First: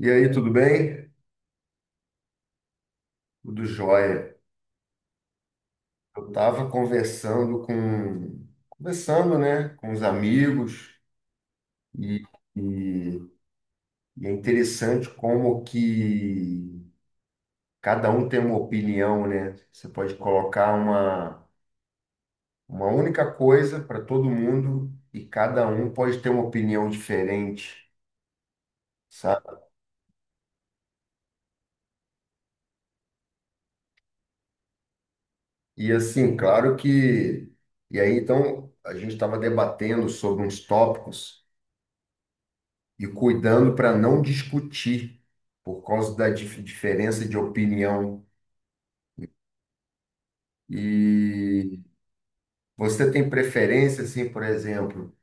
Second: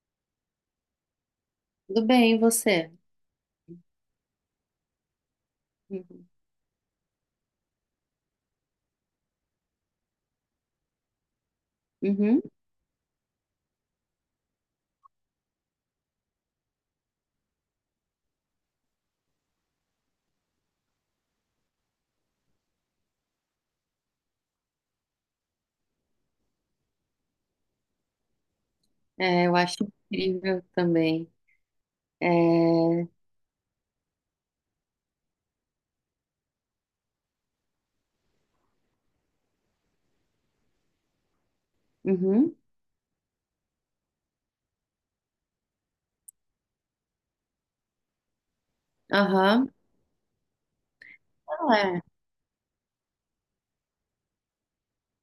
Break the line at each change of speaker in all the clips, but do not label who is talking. E aí, tudo bem?
Tudo bem, e você?
Tudo jóia. Eu
Uhum.
estava conversando, né, com os amigos e,
Uhum.
e- e é interessante como que cada um tem uma opinião, né? Você pode colocar uma única coisa para todo mundo e cada um pode ter uma opinião diferente,
É, eu
sabe?
acho incrível também. É...
E assim, claro que... E aí, então, a gente estava debatendo sobre uns tópicos
Uhum.
e cuidando para não discutir por causa da diferença de opinião.
Aham. Ah,
E
é.
você tem preferência, assim, por exemplo,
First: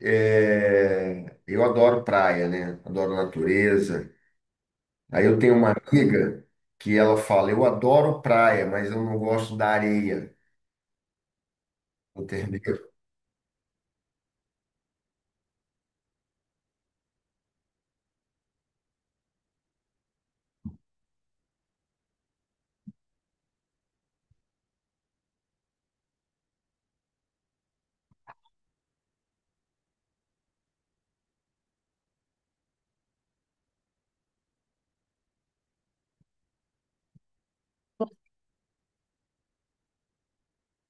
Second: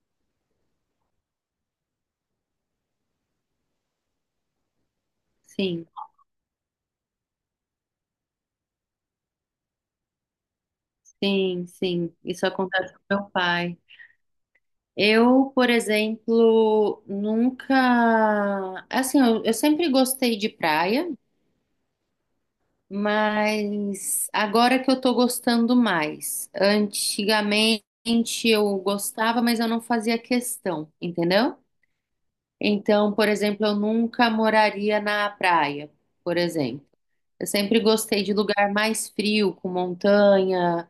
eu adoro praia, né? Adoro natureza. Aí eu tenho uma
Sim,
amiga que ela fala, eu adoro praia, mas eu não gosto da areia,
sim, sim. Isso
entendeu?
acontece com meu pai. Eu, por exemplo, nunca. Assim, eu sempre gostei de praia, mas agora que eu tô gostando mais. Antigamente eu gostava, mas eu não fazia questão, entendeu? Então, por exemplo, eu nunca moraria na praia, por exemplo. Eu sempre gostei de lugar mais frio, com montanha,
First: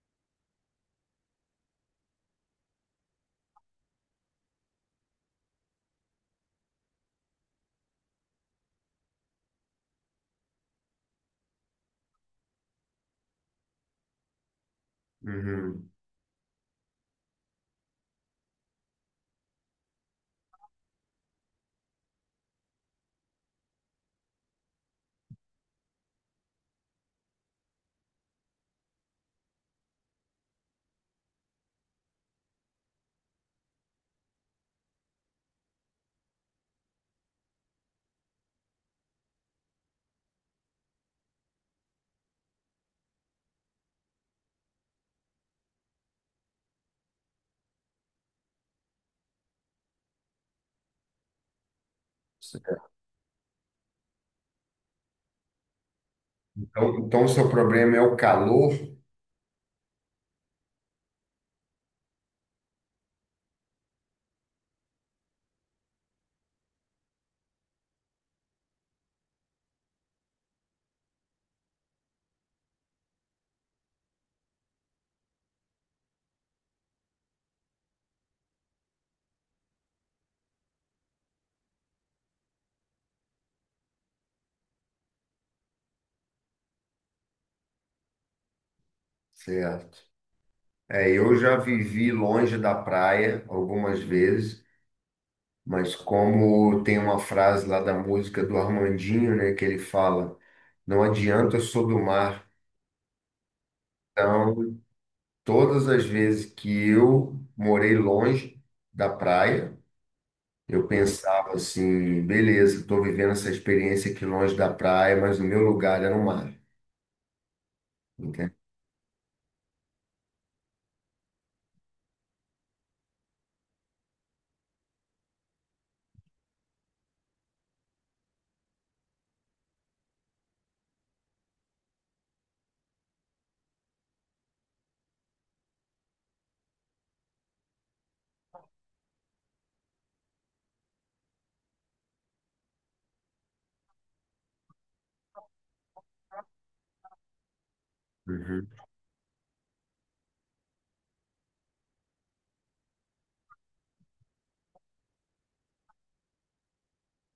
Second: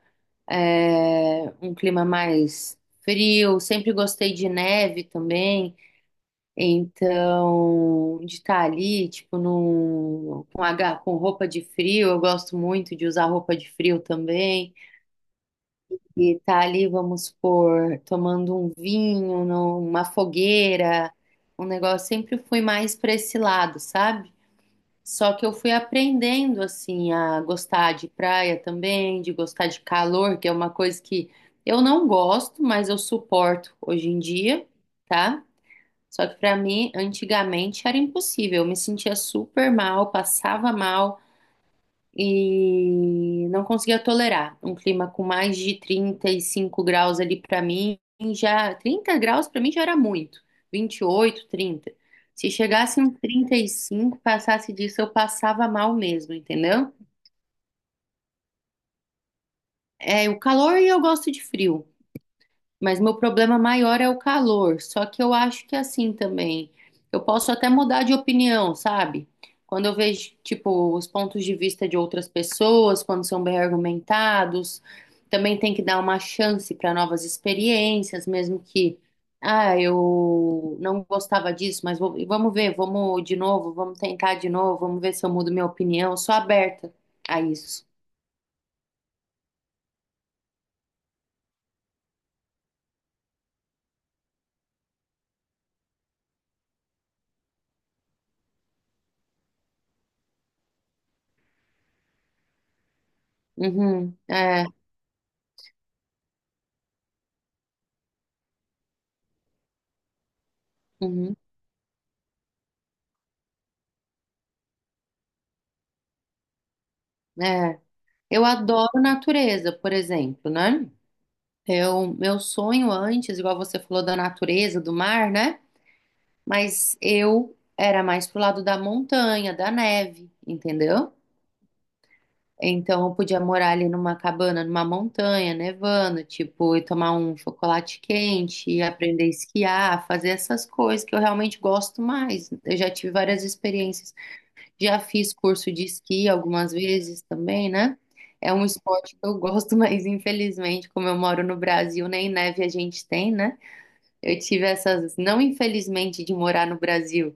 é, um clima mais frio. Sempre gostei de neve também. Então, de estar ali, tipo, num, com, com roupa de frio, eu gosto muito de usar roupa de frio também.
Uhum.
E tá ali, vamos supor, tomando um vinho, numa fogueira, um negócio. Sempre fui mais para esse lado, sabe? Só que eu fui aprendendo, assim, a gostar de praia também, de gostar de calor, que é uma coisa que eu não gosto, mas eu suporto hoje em dia, tá? Só que para mim, antigamente, era impossível. Eu me sentia super mal, passava mal e não conseguia tolerar um clima com mais de 35 graus ali para mim, já 30 graus para mim já era muito, 28, 30. Se
Certo.
chegasse um 35, passasse disso, eu passava mal mesmo, entendeu?
Então, o seu problema é o calor,
É, o calor e eu gosto de frio. Mas meu problema maior é o calor. Só que eu acho que assim também. Eu posso até mudar de opinião, sabe? Quando eu vejo, tipo, os pontos de vista de outras pessoas, quando são bem argumentados, também tem que dar uma chance para novas experiências, mesmo que, ah, eu não gostava disso, mas vamos ver, vamos de novo, vamos tentar de novo, vamos ver se eu mudo minha opinião. Eu sou aberta a isso.
certo? É, eu já vivi longe da praia algumas vezes. Mas como tem uma frase lá da música do Armandinho, né, que ele fala, não adianta, eu sou do mar.
Uhum, é,
Então, todas as vezes que eu morei longe da praia, eu
uhum,
pensava assim, beleza, estou vivendo essa experiência aqui longe da praia, mas o meu lugar era o mar,
é. Eu
entende?
adoro natureza, por exemplo, né? Eu, meu sonho antes, igual você falou da natureza, do mar, né? Mas eu era mais pro lado da montanha, da neve, entendeu? Então eu podia morar ali numa cabana, numa montanha, nevando, tipo, e tomar um chocolate quente, e aprender a esquiar, fazer essas coisas que eu realmente gosto mais. Eu já tive várias experiências, já fiz curso de esqui algumas vezes também, né? É um
Uhum.
esporte que eu gosto, mas infelizmente, como eu moro no Brasil, nem neve a gente tem, né? Eu tive essas, não infelizmente de morar no Brasil,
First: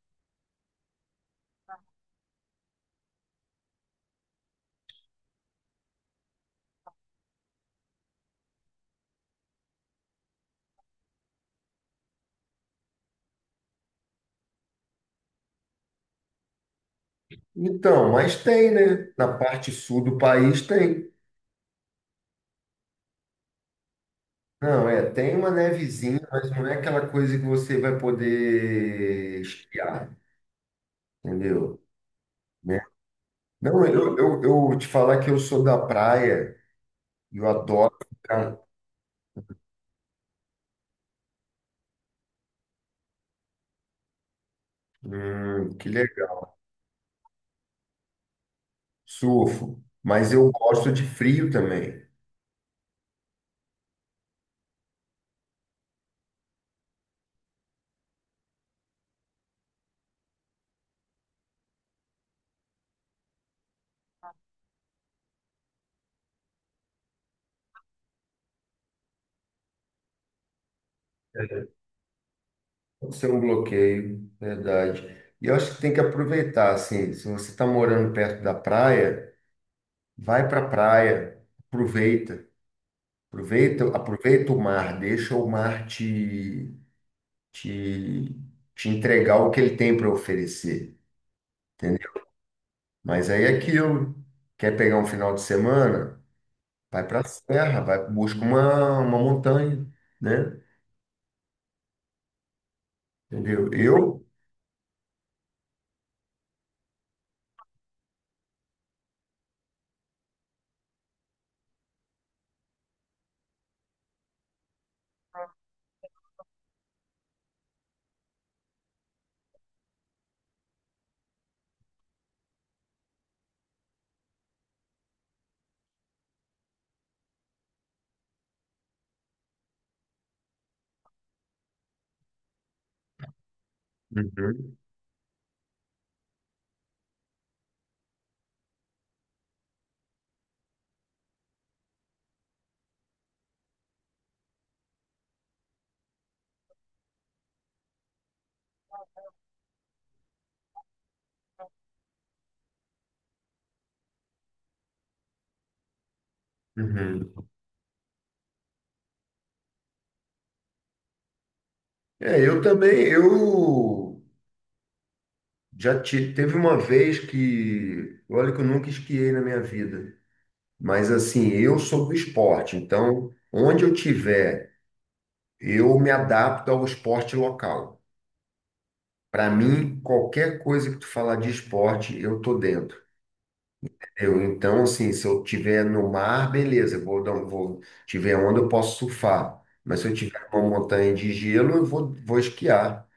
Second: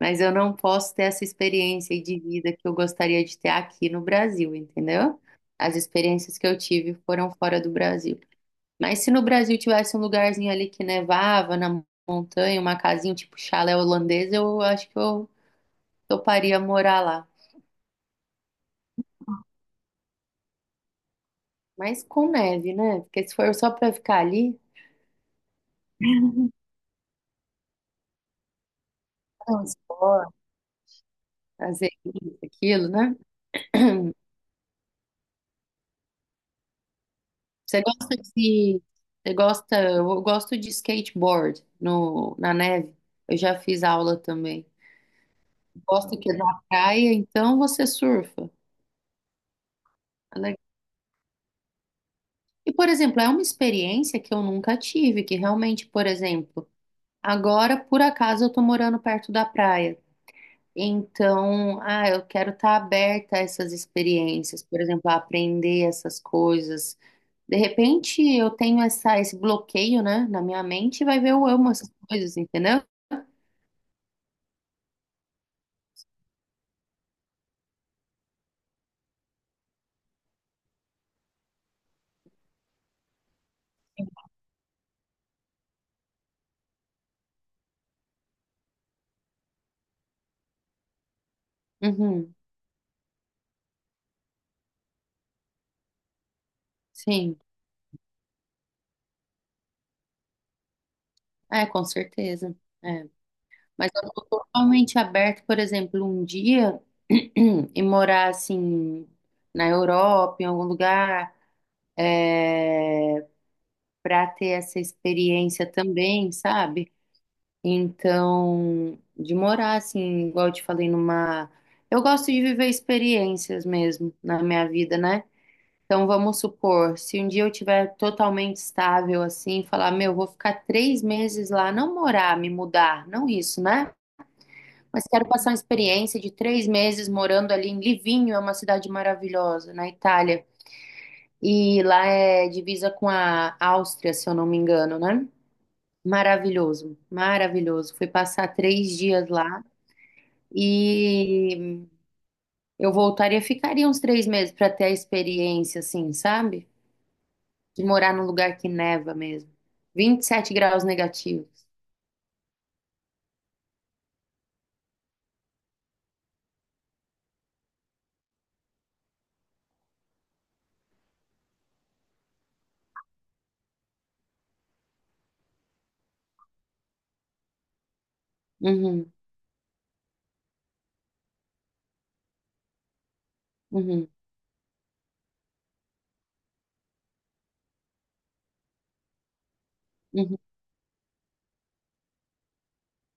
mas eu não posso ter essa experiência de vida que eu gostaria de ter aqui no Brasil, entendeu? As experiências que eu tive foram fora do Brasil. Mas se no Brasil tivesse um lugarzinho ali que nevava na montanha, uma casinha tipo chalé holandês, eu acho que eu toparia morar lá.
Então, mas tem, né? Na parte sul do país tem.
Mas com neve, né? Porque se for só pra ficar ali,
Não, é, tem uma nevezinha, mas não é aquela coisa que você vai poder esquiar,
transporte,
entendeu?
fazer isso, aquilo, né?
Não, eu te falar que eu sou da praia e eu
Você
adoro
gosta
ficar.
de. Você gosta. Eu gosto de skateboard no, na neve. Eu já fiz aula também.
Que
Gosto que é
legal.
da praia, então você surfa.
Surfo. Mas
É
eu
legal.
gosto de frio também.
E, por exemplo, é uma experiência que eu nunca tive, que realmente, por exemplo, agora por acaso eu tô morando perto da praia. Então, ah, eu quero estar aberta a essas experiências, por exemplo, a aprender essas coisas. De repente, eu tenho essa, esse bloqueio, né, na minha mente, e vai ver eu amo essas coisas, entendeu?
Pode ser um bloqueio, verdade. E eu acho que tem que aproveitar, assim, se você está morando perto da praia, vai para a praia, aproveita. Aproveita o mar, deixa o mar te, te entregar o que ele tem para oferecer, entendeu?
Uhum,
Mas aí é aquilo. Quer pegar um final de semana? Vai para a
sim,
serra, vai, busca uma montanha, né?
é, com certeza. É.
Entendeu?
Mas eu
Eu,
estou totalmente aberta, por exemplo, um dia e morar assim na Europa, em algum lugar, para ter essa experiência também, sabe? Então, de morar assim, igual eu te falei, numa. Eu gosto de viver experiências mesmo na minha vida, né? Então, vamos supor, se um dia eu tiver totalmente estável assim, falar, meu, vou ficar 3 meses lá, não morar, me mudar, não isso, né?
uhum,
Mas quero passar uma experiência de 3 meses morando ali em Livinho, é uma cidade maravilhosa, na Itália. E lá é divisa com a Áustria, se eu não me engano, né? Maravilhoso, maravilhoso. Fui passar 3 dias lá. E eu voltaria, ficaria uns 3 meses para ter a experiência, assim, sabe?
uhum.
De morar num lugar que neva mesmo. 27 graus negativos.
É, eu também, eu já teve uma vez que, olha que eu nunca esquiei na minha vida, mas assim, eu sou do esporte, então onde eu tiver, eu me adapto ao esporte local.
Uhum,
Para mim, qualquer coisa que tu falar de esporte, eu tô dentro.
uhum,
Eu, então, assim, se eu tiver no mar, beleza, eu vou, dar um- vou, tiver onda, eu posso surfar. Mas se eu
uhum.
tiver uma montanha de gelo, vou esquiar.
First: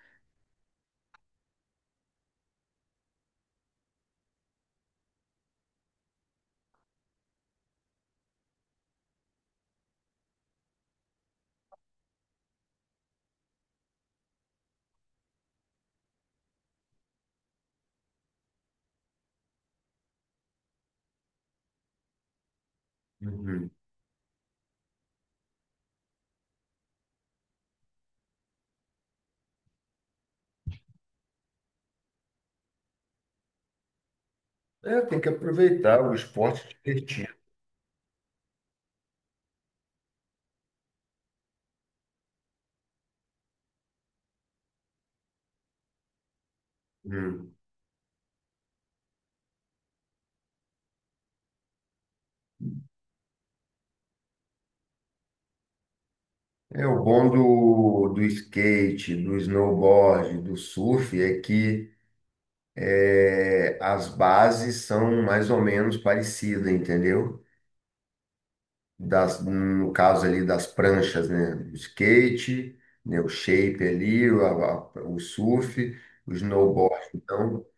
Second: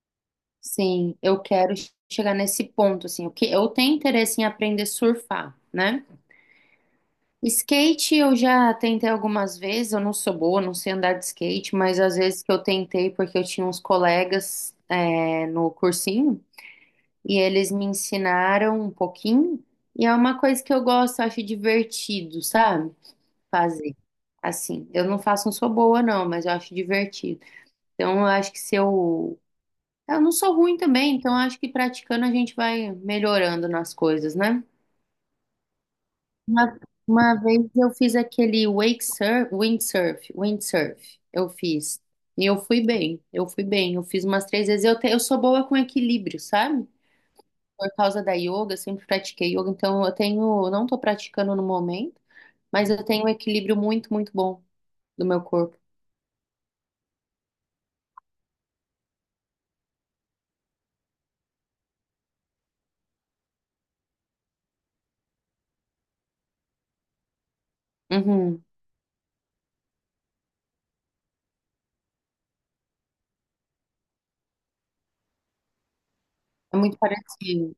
Sim, eu quero chegar nesse ponto, assim. O que, eu tenho interesse em aprender a surfar, né? Skate eu já tentei algumas vezes, eu não sou boa, não sei andar de skate, mas às vezes que eu tentei porque eu tinha uns colegas é, no cursinho, e eles me ensinaram um pouquinho, e é uma coisa que eu gosto, eu acho divertido, sabe?
Uhum.
Fazer. Assim, eu não faço, não sou boa, não, mas eu acho divertido. Então, eu acho que se eu. Eu não sou ruim também, então eu acho que praticando a gente vai melhorando nas coisas, né?
É, tem que aproveitar o esporte
Uma,
é divertido.
uma vez eu fiz aquele wake surf, windsurf, eu fiz. E eu fui bem. Eu fiz umas 3 vezes. Eu, eu sou boa com equilíbrio, sabe?
Uhum.
Por causa da yoga, eu sempre pratiquei yoga, então eu tenho, não tô praticando no momento, mas eu tenho um equilíbrio muito bom do meu corpo.
É, o bom do skate, do snowboard, do surf é que é, as bases são mais ou menos parecidas, entendeu?
Uhum.
Das, no caso ali das pranchas, né? O skate, né? O shape ali, o surf, o
É muito
snowboard. Então,
parecido.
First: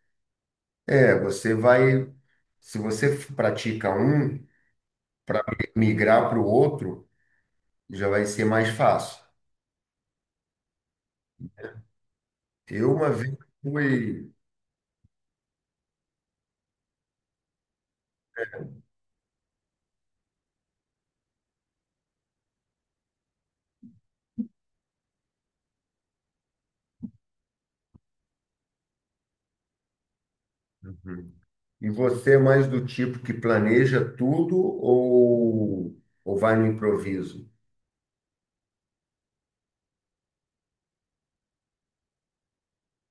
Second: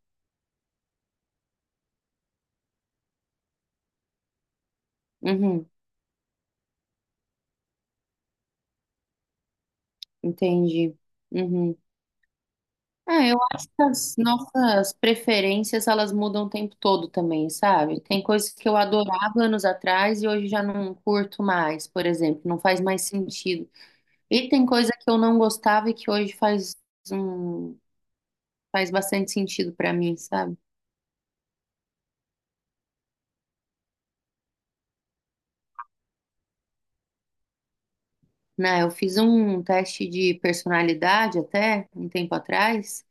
é, você vai, se você pratica um, para
Uhum.
migrar para o outro, já vai ser mais fácil.
Entendi. Uhum.
Eu uma
Ah,
vez
eu acho que as
fui.
nossas preferências, elas mudam o tempo todo também, sabe? Tem coisas que eu adorava anos atrás e hoje já não curto mais, por exemplo, não faz mais sentido. E tem coisa que eu não gostava e que hoje faz um, faz bastante sentido pra mim, sabe?
Uhum. E você é mais do tipo que planeja tudo ou vai no improviso,
Né, eu fiz um teste de personalidade até um tempo atrás,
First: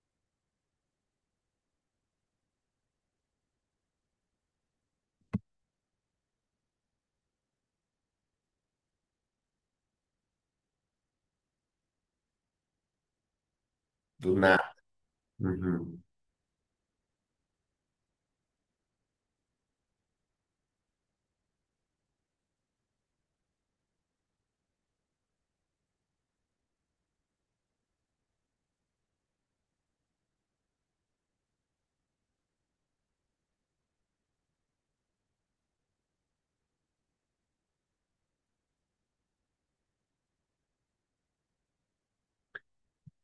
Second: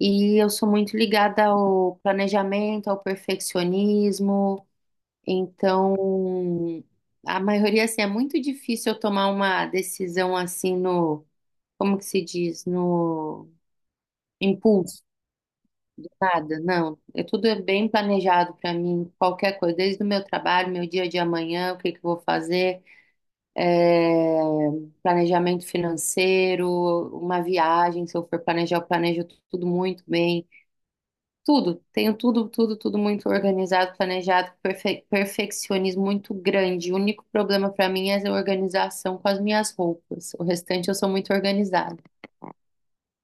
e eu sou muito ligada ao planejamento, ao perfeccionismo. Então, a maioria, assim, é muito difícil eu tomar uma decisão assim no, como que se diz, no
do nada?
impulso,
Uhum.
nada. Não, é tudo é bem planejado para mim, qualquer coisa, desde o meu trabalho, meu dia de amanhã, o que que eu vou fazer. É, planejamento financeiro, uma viagem, se eu for planejar, eu planejo tudo muito bem. Tudo, tenho tudo, tudo muito organizado, planejado, perfeccionismo muito grande. O único problema para mim é a organização com as minhas roupas. O restante eu sou muito organizada.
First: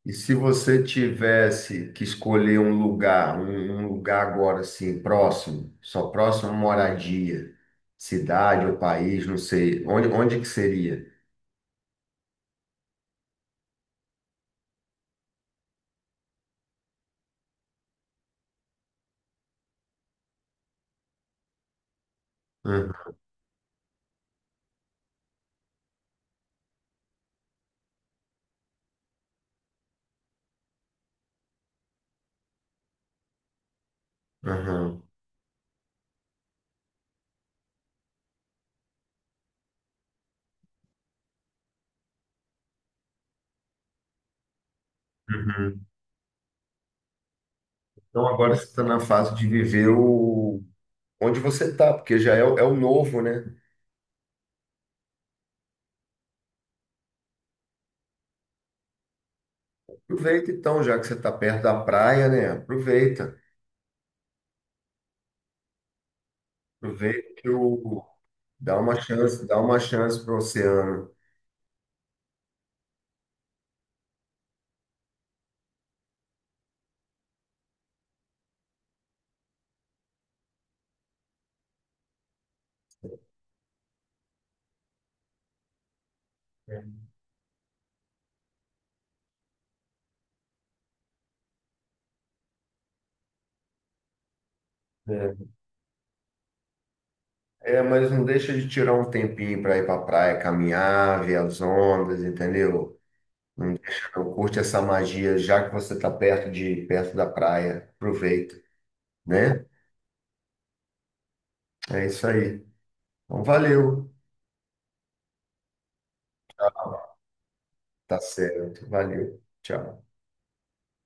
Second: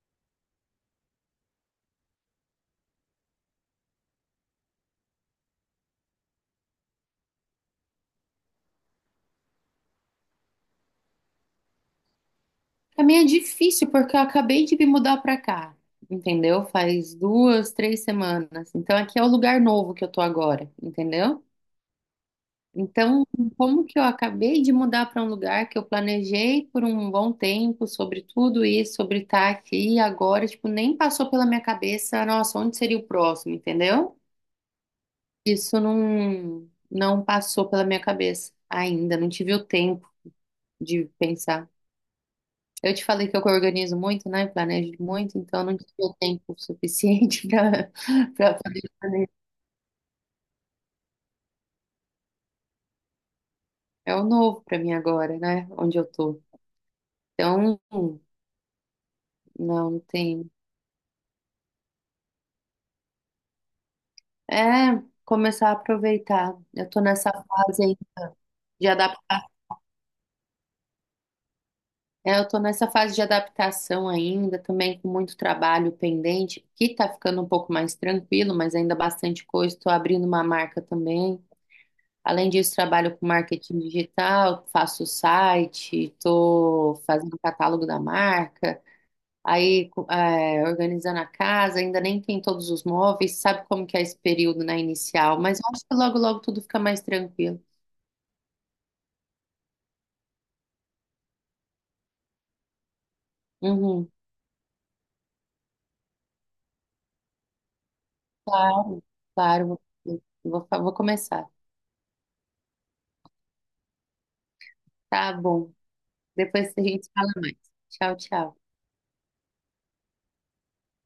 E se você tivesse que escolher um lugar, um lugar agora assim, próximo, só próximo à moradia, cidade ou país, não sei, onde que seria?
Para mim é difícil porque eu acabei de me mudar para cá, entendeu? Faz duas, 3 semanas. Então aqui é o lugar novo que eu tô agora, entendeu?
Hum,
Então, como que eu acabei de mudar para um lugar que eu planejei por um bom tempo sobre tudo isso, sobre estar aqui e agora, tipo, nem passou pela minha cabeça, nossa, onde seria o próximo, entendeu?
aham,
Isso não passou pela minha cabeça ainda, não tive o tempo de pensar. Eu te falei que eu organizo muito, né? Planejo muito, então eu não
uhum.
tive o tempo suficiente para
Então agora
para
você está
fazer.
na fase de viver o onde você está, porque é o novo, né?
É o novo para mim agora, né? Onde eu tô. Então, não
Aproveita
tem
então, já que você está perto da praia, né? Aproveita,
É, começar a aproveitar. Eu tô nessa
aproveita que
fase aí
o...
de adaptar.
dá uma chance para o oceano.
É, eu tô nessa fase de adaptação ainda, também com muito trabalho pendente, que tá ficando um pouco mais tranquilo, mas ainda bastante coisa. Estou abrindo uma marca também. Além disso, trabalho com marketing digital, faço site, estou fazendo catálogo da marca, aí é, organizando a casa, ainda nem tem todos os móveis, sabe como que é esse período, né,
É.
inicial, mas eu acho que logo, logo tudo fica mais tranquilo.
É, mas não deixa de tirar um tempinho para ir para praia, caminhar, ver as ondas, entendeu?
Uhum.
Eu curte essa magia, já que você está perto da praia, aproveita,
Claro,
né?
claro, vou começar.
É isso aí. Então, valeu.
Tá bom. Depois a gente fala mais. Tchau,
Tá
tchau.
certo. Valeu. Tchau.